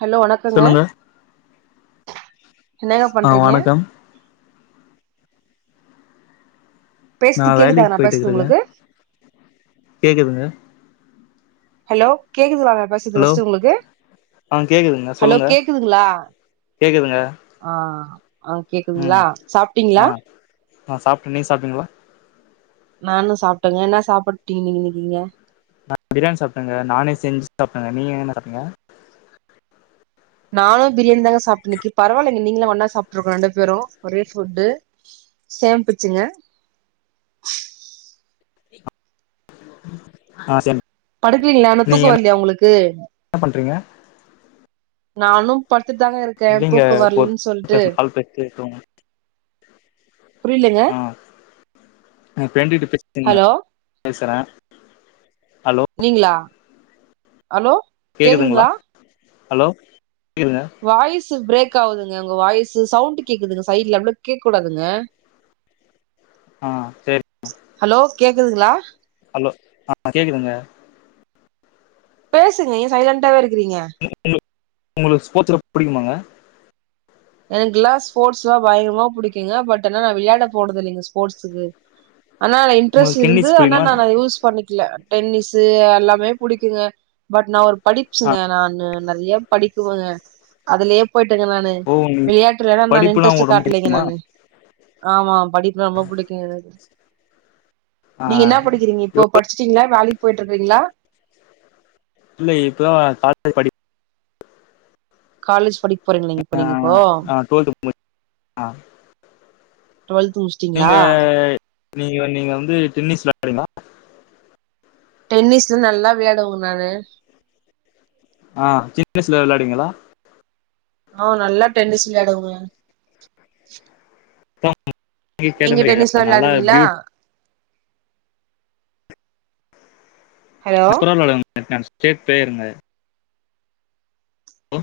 Hello வணக்கங்க சொல்லுங்க என்னங்க ஆ பண்றீங்க வணக்கம் நா பேசுது கேக்குதா வேலைக்கு நா பேசுது போய்ட்டுருக்கேங்க உங்களுக்கு கேக்குதுங்க ஹலோ கேக்குதுங்லாங்கா ஃபஸ் து ஹலோ ஃபஸ்ட்டு உங்ளுக்கு ஆ கேக்குதுங்க ஹலோ சொல்லுங்க கேக்குதுங்ளா கேக்குதுங்க அ அ ம் அ நா சாப்டே நீ சாப்டீங்ளா நானு சாப்டேங்க என்ன சாப்புட்டினி நீங்க நா பிரியாணி சாப்டேங்க நானே செஞ்சு சாப்டேங்க நீங்க என்ன சாப்டீங்க நானு பிரியாணி தாங்க சாப்டே இன்னிக்கி பரவால்ல நீ நீங்களு ஒண்ணா சாப்டுருக்கோ ரெண்டு பேரு ஒரே ஃபுட்டு சேம் பிச்சுங்க அ சேம் படுக்கலீங்ளா இன்னு நீங்க தூக்கோ வர்லியா உங்களுக்கு என்ன பண்றீங்க நானு படுத்துட்டு தாங்க இருக்கே இல்லைங்க தூக்கோ வர்லனு ஒரு சொல்ட்டு பேசணும் கால் பேசிட்டே புரியலங்க அ எங்க ஃப்ரெண்டு கிட்ட பேச்ட்டிருந்த ஹலோ பேசுறே ஹலோ நீங்ளா ஹலோ கேக்குதுங்ளா கேக்குதுங்களா ஹலோ [unintelligible] வாய்ஸ்சு பிரேக் ஆவுதுங்க உங்க வாய்ஸ்சு சவுண்ட் கேக்குதுங்க சைடுல இவ்ளோ கேக்க கூடாதுங்க அ சேரி ஹலோ கேக்குதுங்ளா ஹலோ அ கேக்குதுங்க பேசுங்க ஏ சைலண்டாவே இருக்குறீங்க ஒங்களுக்கு ஸ்போர்ட்ஸ் ரொம்ப புடிக்குமாங்க எனக்குல்லா ஸ்போர்ட்ஸ்னா பயங்கரமா புடிக்குங்க பட் என்னனா நா வெளயாட போறதில்லீங்க ஸ்போர்ட்ஸுக்கு ஆனா நா இன்ட்ரெஸ்ட் உங்களுக்கு இருந்து டென்னிஸ் ஆனா புடிக்குமா நானா யூஸ் பண்ணிக்ல டென்னிஸ்சு எல்லாமே புடிக்குங்க பட் நா ஒரு ஆ படிப்ஸ்சுங்க நானு நறியா படிக்குவங்க அதுலே போய்ட்டேங்க நானு ஓ உங்களுக்கு விளையாட்டுலலா நானு படிப்புனா இன்ட்ரெஸ்ட்டு உங்களுக்கு ரொம்ப காட்லேங்க புடிக்குமா நானு ஆமா படிப்புனா ரொம்ப புடிக்குங்க எனக்கு நீங்க இன்னா ஆ படிக்கிறீங்க இப்போ படிச்ட்டீங்ளா வேலைக்கு போய்ட்ருக்கீங்களா இல்ல இப்ப தா காலேஜ் படி காலேஜ் படிக்போறீங் நீங் இப்போ நீங்க இப்போ டுவெல்த் டூவெல்த்து முச் நீங்க நீங்க நீங்க வந்து டென்னிஸ் வெளாட்வீங்ளா டென்னிஸ்லா நல்லா விளாயாடுவேங்க நானு ஆ சின்ன வய்சுல வெளாடுவீங்ளா ஆ நல்லா டென்னிஸ் விளயாட்வேங்க நீங்க கேட்டுங்க டென்னிஸ்லா நல்லா வெளாட்வீங்ளா பியூட் ஹலோ நா சூப்பரா வெளயாட்வேங்க நா ஸ்டேட் பிளேயருங்க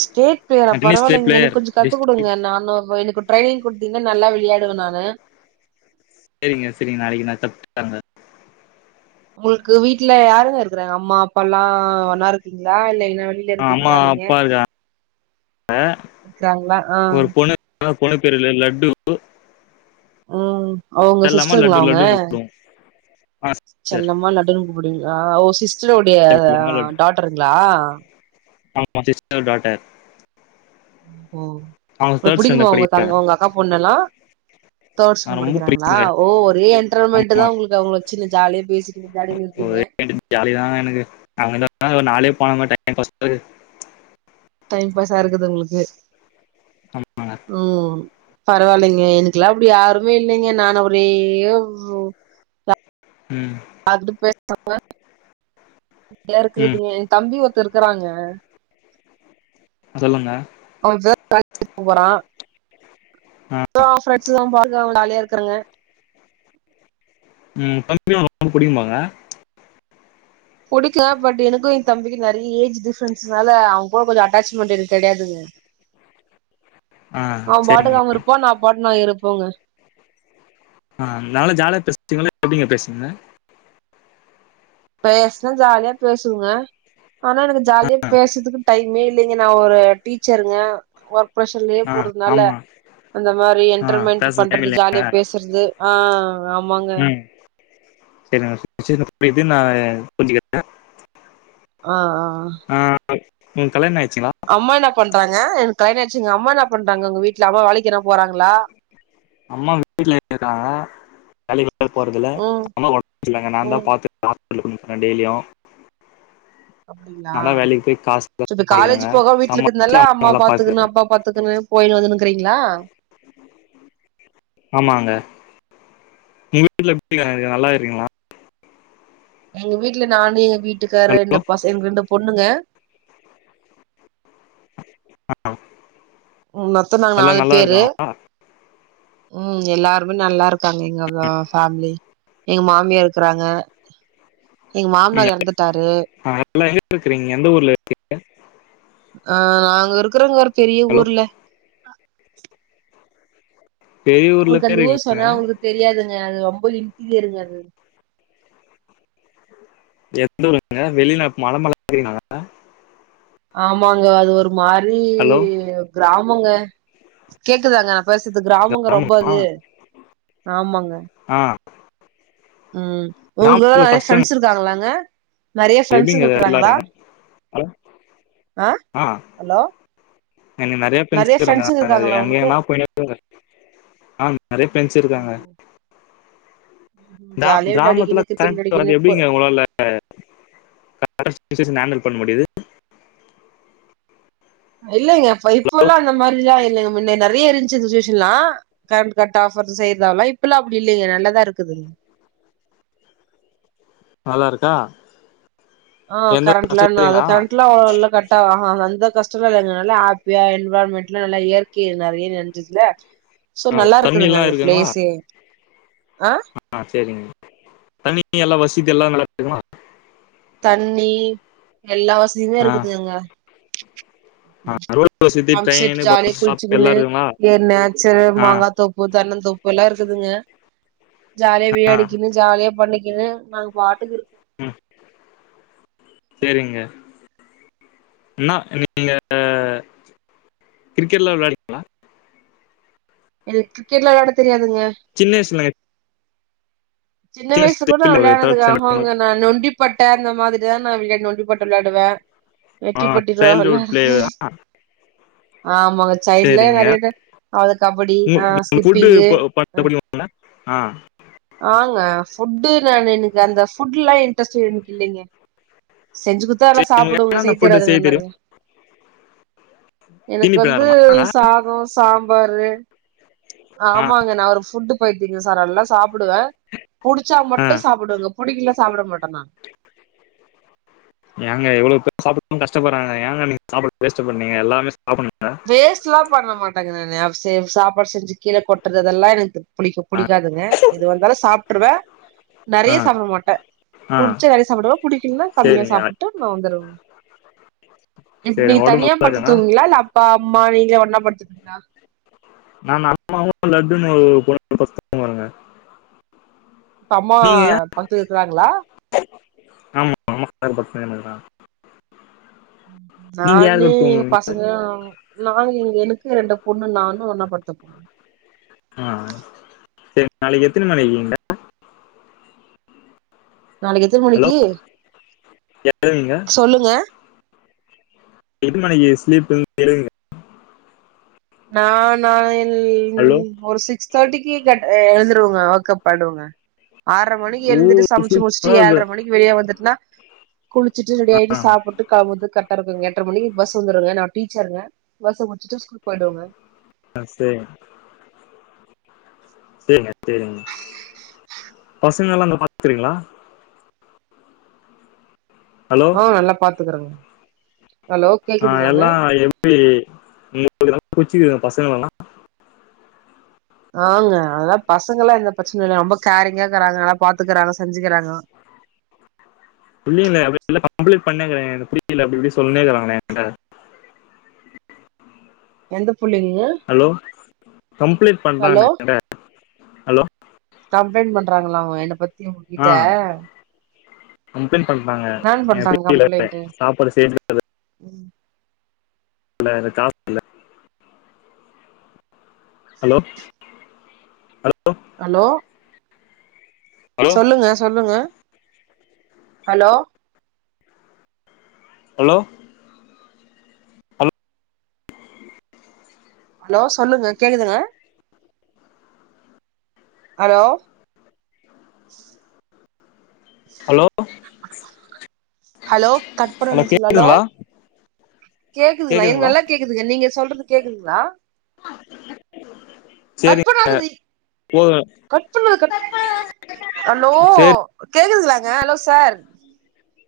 ஸ்டேட் பிளேயரா நான் டென்னிஸ் ஸ்டேட் பரவால்லங் எனக் பிளேயர் கொஞ்சோ கத்துக் டிஸ்ட்ரிக்ட் குடுங்க நானு [unintelligible] ட்ரைனிங் குடுத்தீங்னா நல்லா விளையாடுவே நானு சேரிங்க சேரிங்க நாளைக்கு நா கத்து தரேங்க ஒங்ளுக்கு வீட்ல யாருங்க இருக்குறாங்க அம்மா அப்பால்லா ஒண்ணாருக்கீங்ளா இல்ல என்ன வழி இங்க ஆ, அம்மா இருப்பீங்ளா நீங்க அப்பா இருக்கா இருக்றாங்ளா ஆ ஆ பொண்ணு பேருல லட்டு ம் அவ ஒங்க செல்லம்மா சிஸ்டருங்ளா லட்டு அவுங்க லட்டுன்னு கூப்பிடுவோம் ஆ சிஸ்டர் செல்லமா லட்டுன் கூப்டுவீங்ளா ஓ சிஸ்டருடைய செல்லம்மா லட்டு டா ட்ர்ங்ளா ஆமா சிஸ்டரோட டாட்டர் ஓ ஹோ அவங்க ப்றோ தேர்ட் ஸ்டாண்டர்ட் புடிக்குமா உங்க தங் படிக்கிறாங்க ஒங்க அக்கா பொண்ணல்லா தேர்ட் நான் ஸ்டாண்டர்ட் ரொம்ப படிக்கிறாங்ளா பிடிக்குங்க ஓ ஒரே என்ட்ரன்மெண்ட் ஆமா தா ஒங்ளுக்கு அவுங்கள வச்சுன்னு ஜாலியா பேசிட்டு ஒரே ஜாலில இருக்கீங்க ஒரு ஜாலி தாங்க எனக்கு அவுங்க [inaudible] அந்த ஒரு நாளே போன [inaudible] டைம் பாஸ்க்கு டைம் பாஸா இருக்குது ஒங்ளுக்கு ஆமாங்க ம் பரவால்லைங்க எனக்குல்லா அப்டி யாருமே இல்லைங்க நான் ஒரேஒரு ம் யார்கிட்டயு பேசாம [inaudible] ம் இருக்றதுங்க எ தம்பி ஒருத்தே இருக்கறாங்க அ சொல்லுங்க அவ [inaudible] போறா ஆ [inaudible] ஃப்ரண்ட்ஸ் அவே பாட்டுக்கு அவே ஜாலியாருக்கறாங்க ம் தம்பி ஒங்ளுக்கு ரொம்ப புடிக்குமாங்க புடிக்கு பட் எனக்கு எ தம்பிக்கு நறிய ஏஜ் டிஃப்ரென்ஸ்னால அவே கூட கொஞ்சொ அட்டாச்மெண்ட் எனக்கு கெடயாதுங்க ஆ அவே பாட்டுக்கு சரிங்க அவுங்க இருப்பா நா பாட்டுக்கு நா இருப்போங்க ஆ நல்லா ஜாலியா பேசுவீங்ளா எப்டிங்க பேசுவீங்க பேசனா ஜாலியா பேசுவங்க ஆனா எனக்கு ஜாலியா பேசுதுக்கு டைமே இல்லிங்க நா ஒரு டீச்சருங்க ஒர்க் ப்ரஷர்லே ஆ போறதுனால ஆமா அந்த மாரி ஆ என்ட்ருமென்ட் பேச பண்றது டைமில்ல ஜாலியா பேசுறது ஆ ஆமாங்க [inaudible] நா புரிஞ்சுக்கிறே ஆ ஆ ஆ ஒங் கல்யாணோ ஆய்ச்சுங்களா அம்மா என்னா பண்றாங்க எனக்கு கல்யாணொ ஆய்ச்சுங்க அம்மா என்ன பண்றாங்க ஒங்க வீட்ல அம்மா வேலைக்கெனா போறாங்ளா அம்மா வீட்ல இருக்காங்க வேலைக்கு போறதில்ல ம் அம்மாக் ஒடம்சர்யில்லங்க நா தா ம் பாத்து ஆஸ்பிட்டலுக்கு கூட்டிப் போறே டெய்லியு அப்டிங்ளா ஆனா வேலைக்கு போய் காசு எல்லாம் சோ இப்ப காலேஜ் சம்பாதிக்கிறேங்க போகமா வீட்ல சம்பாதிச்சு இருக்கத்துனால அம்மா நல்லா பாத்துக்குனு பார்த்துக்கிறேன் அப்பா பாத்துக்கனு போயினு வந்துனுகிறைங்களா ஆமாங்க உங்க வீட்டுல எப்டிங்க இருக்காங்க நல்லா இருக்கிங்களா எங்க வீட்டுல நானு எயா வீட்டுக்காரு ஹலோ இந்த பச எங்க ரெண்டு பொண்ணுங்க ஆ ம் மொத்தோ நாங்க நாலு பேரு ம் எல்லாருமே நல்லா இருக்காங்க எங்கா ஃபேமிலி எங்க மாமியார் இருக்கறாங்க எங்க ம் மாமனார் எறந்துட்டாரு ஆ எல்லா இருக்கறீங்க எந்த ஊர்ல இருக்கீங்க அ நாங்க இருக்குறோங்க பெரிய ஹலோ ஊர்ல பெரியூர்ல உங்களுக்கு பேர் அந்த ஊர் சொன்னா உங்களுக்கு தெரியாதுங்க அது ரொம்ப இன்டீரியருங்க அது எந்த ஊருங்க வெளிநாட்டு மல மேலே இருக்குறீங்களா ஆமாங்க அது ஒரு மாரி ஹலோ கிராமங்க கேக்குதாங்க பேசத்து கிராமங்க ரொம்ப கிராமமா அது ஆமாங்க ஆ ம் உங்களோட நெறைய ஃப்ரெண்ட்ஸ் இருக்குறாங்களாங்க எப்டிங்க வர்லாறு ஹலோ ஆ ஹலோ எனக்கு நெறைய ஃப்ரெண்ட்ஸ் கிறாங்க ஃப்ரெண்ட்ஸுங்க இருக்காங்களா உனக்கு எங்கனா போயினே எங்க ஆ நெறைய ஃப்ரெண்ட்ஸ் இருக்காங்க ஓஹோ. ம்ஹ்ம். கிர ஜாலியா கிராமத்துல விளையாடிக்கினு கிரிக்கெட் கரண்ட் விளையாடிக்கினு வராது போ எப்டிங்க உங்களால அ கரண்ட் சுச்சுவேஷன ஹேண்டல் பண்ண முடியுது இல்லைங்க இப்ப இப்பல்லா அந்த மாரி இல்லைங்க முன்ன நறைய இருந்துச்சி சுச்சுவேஷன்லா கரண்ட் கட் ஆஃபர் செய்யறதெல்லா இப்பல்லா அப்டி இல்லைங்க நல்லதா இருக்குதுங்க நல்லா இருக்கா ஆ எந்த கரண்ட்லா கஷ்டம் நல்லா இல்லைங்களா கரெண்ட் எல்லா கரெக் கட்டாகாம எந்த கஷ்டமு கிடையாதுங்க நல்லா ஹாப்பியா என்விரான்மென்ட் நல்லா இயற்கை நெறைய நெறஞ்சதுல்ல சோ ஆ, நல்லா தண்ணி இருக்குதுங்க எல்லாம் அந்த இருக்குங்களா ப்ளேஸ்சே ஆ ஆ சேரிங்க தண்ணி எல்லா வசதி எல்லா நல்லாருக்குங்களா தண்ணி எல்லா வசதியுமே ஆ இருக்குதுங்க ரோடு வசதி பம்பு செட் ட்ரெயின் ஜாலியா பஸ் ஸ்டாப் குளிச்சுக்குனு எல்லாம் இருக்குங்களா இங்க நேச்சரு ஆ மாங்கா தோப்பு தென்னந் தோப் ப்புல்லா இருக்குதுங்க ஜாலியா ஆ விளையாடிக்கின்னு ஜாலியா பண்ணிக்கினு நாங்க பாட்டுக்கு இரு அ சேரிங்க என்னா நீங்க கிரிக்கெட்லா விளாடி என்க் கிரிக்கெட்ல விளையாட தெரியாதுங்க சின்ன வயசுலங்க சின்ன வயசுக் கூட நான் வயசுல ஒரு தேர்ட் விளையாட்னதுல்ல அ ஸ்டாண்டர்ட் மாரி ஹாங்க நா நொண்டி பட்ட அந்த மாரிதான் நான் விளையாட் நொண்டி பட்ட விளையாடுவே ஆ வெட்டிப்பெட்டிலா சைல்டுஹுட் விளையாட்றது பிளேயரா ஆமாங்க சைட்ல சேரிங்க நெறைய இது அது கபடி ஆ ஸ்கிப்பிங்கு கபடி [inaudible] ஆ ஆங்க ஃபுட்டு நானு எனக்கு அந்த ஃபுட்லா இன்ட்ரஸ்ட் எனக்கு இல்லைங்க செஞ்சி குத்தா நல்லா சேரி உங்களுக்கு சாப்புடுவோ செய்ய என்னென்ன ஃபுட்டு தெரியாதுங்க அது தெரியு மாரில்லா எனக்கு தீனி வந்து பணியாரமா சாதோ சாம்பாரு ஆ ஆமாங்க நா ஒரு ஃபுட் பைத்தியங்க சார் நல்லா சாப்டுவே புடிச்சா ஆ மட்டு சாப்டுவேங்க புடிக்கல சாப்ட மாட்டே நா ஏங்க எவ்ளோ பேர் [inaudible] கஷ்டப்பட்றாங்க ஏங்க நீங்க சாப்பாட்ட வேஸ்ட் பண்றீங்க எல்லாமே சாப்புட்னுங்க வேஸ்ட் லா பண்ண மாட்டேங்க நானு அது செ சாப்பாடு செஞ்சி கீழ கொட்டுறத்து இதெல்லா எனக்கு புடிக்க ஆ புடிக்காதுங்க எதுவா வந்தாலு சாப்ருவே ஆ நிறைய சாப்ட மாட்டே ஆ புடிச்ச நிறைய சாப்டுவ புடிக்கலன்னா கம்மியா சேரிங்க சாப்புட்டு அ வந்துருவ இப்ப நீ சேரிங்க ஒடம்பு தனியா நல்லா படுத்து இருக்கானா தூங்குவீங்ளா இல்ல அப் பா அம்மா நீங்களா ஒண்ணா படுத்துபீங்களா நானு அம்மாவு லட்டுன்ன ஒரு ரூம் ல படுத்துக்குவாங்க இப்ப அம்மா படுத்து இருக்குறாங்ளா ஆமா ஆமா வேல பாக்க [inaudible] நீங்க யாரு நானு கூட எங்க தூங்குவீங்க பசங்க நாங்க எங்க எனக்கு ரெண்டு பொண்ணு நானு ஒண்ணா படுத்துப் ஆ செரி நாளைக்கி எத்தன மணிக்கீங்க நாளைக்கு எத்தன ஹலோ மணிக்கி எழுவீங்க சொல்லுங்க எத்தன மணிக்கு ஸ்லீப்பு இரு எடுங்க நா நாள ஹலோ ஒரு சிக்ஸ் தேர்ட்டிக்கு கெட் எழுந்துருவங்க வாக்அப் ஆய்டுவங்க ஆற்ற மணிக்கி எழுந்துட்டு சமுச்சு ஸ்லீப்பா முச்சிட்டு இது ஏழ்ற மணி வெளியா வந்துட்டுன்னா குளிச்சுட்டு ரெடி ஆகிட்டு ஆ சாப்புட்டு கெளம்புவது கரெக்டா இருக்குங்க எட்ர மணிக்கி பஸ் வந்துடுங்க நா டீச்சருங்க பஸ்ஸ புச்சிட்டு ஸ்கூல் போயிடுவங்க ஆ செரிங் ங்க செரிங்க பசங்கெல்லா நல்லா பாத்துக்குறீங்ளா ஹலோ ஆ நல்லா பாத்துக்கறேங்க ஹலோ ஆ கேக்குதுங்களாங்க எல்லா எப்டி உங்ளுக்கு புடுச்சுருக்குதுங்ளா பசங்கள எல்லா ஆங்க அதனால பசங்கெல்லா எந்த பிரச்சனை இல்ல ரொம்ப கேரிங்காக்கறாங்க நல்லா பாத்துக்கறாங்க செஞ்சுகிறாங்க இல்லல இல்ல அப்டில்ல கம்ப்ளீட் பண்ணேறேங்க புரியல அப்டி இப்டி சொன்னேக்காங்கள எந்த புள்ளைங்க ஹலோ கம்ப்ளீட் பண்ற ஹலோ ந கட ஹலோ கம்ப்ளைண்ட் பண்றாங்களா அவ என்ன பத்தி உங்க ஆ கிட்ட கம்ப்ளைண்ட் பண்றாங்க எப்டி பண்றாங்க முடியல வீட்ல சாப்பாடு செய்ய மு [inaudible] ம் இல்ல இருக்கா ஹலோ ஹலோ ஹலோ ஹலோ சொல்லுங்க சொல்லுங்க ஹலோ ஹலோ ஹலோ ஹலோ சொல்லுங்க கேக்குதுங்க ஹலோ ஹலோ ஹலோ கட் பன்னனு சொல்லு ஹலோ கேக்குது லைன் கேட்குதுங்களா நல்லா கேக்குதுங்க நீங்க சொல்றது கேக்குதுங்ளா [inaudible] கட் பண்ணாததி போதுங்க கட் பண்ணாத கட் ஹலோ சரி கேக்குதுங்ளாங்க ஹலோ சார்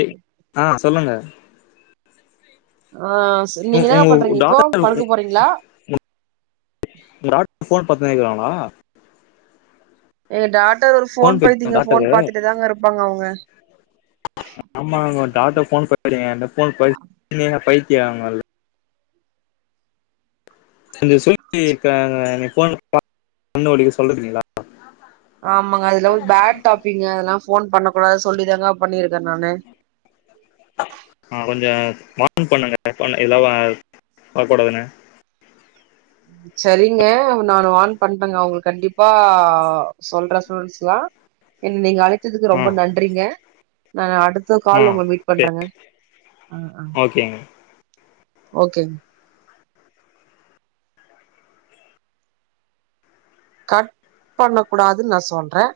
ஏ ஆ சொல்லுங்க ஆ ச நீங்க உங்க என்னாங்க பண்றீங்க இப்போ டாட்டர் படுக்க போறீங்ளா விராட் ஃபோன் பாத்துனேக்கிறானா எங்க டாட்டர் ஒரு ஃபோன் போயிடுச்சு பைத்தியங்க ஃபோன் டாக்டரு பாத்துட்டே தாங்க இருப்பாங்க அவுங்க ஆமாங்க பண்ணக்கூடாது டாட்ட ஃபோன் பைத்தியங்க அந்த ஃபோன் பைத் பைத்திய அவுங்கள் கொஞ்ச சொல்லி க அந்த ஃபோன பாத்த கண்ணு வலி சொல்றது இல்லீங்ளா ஆமாங்க அதெல்லா ஒரு பேட் டாப்பிங்க அதெல்லா ஃபோன் பண்ண கூடாது சொல்லிதாங்க பண்ணிருக்க நானு ஆ கொஞ்ச வான் பண்ணுங்க பண்ண இதெல்லா பாக்க கூடாதுனு சரிங்க நானு வான் பண்றங்க அவங்களுக் கண்டிப்பா சொல்ற ஸ்டூடன்ஸ்லா என்ன நீங்க அழைத்ததுக்கு ஆ ரொம்ப நன்றிங்க நா அடுத் த ஆ கால்ல உங்கள மீட் சரி பண்றங்க ஆ ஆ ஓகேங்க ஓகேங்க கட் பண்ண கூடாதுன் நா சொல்றே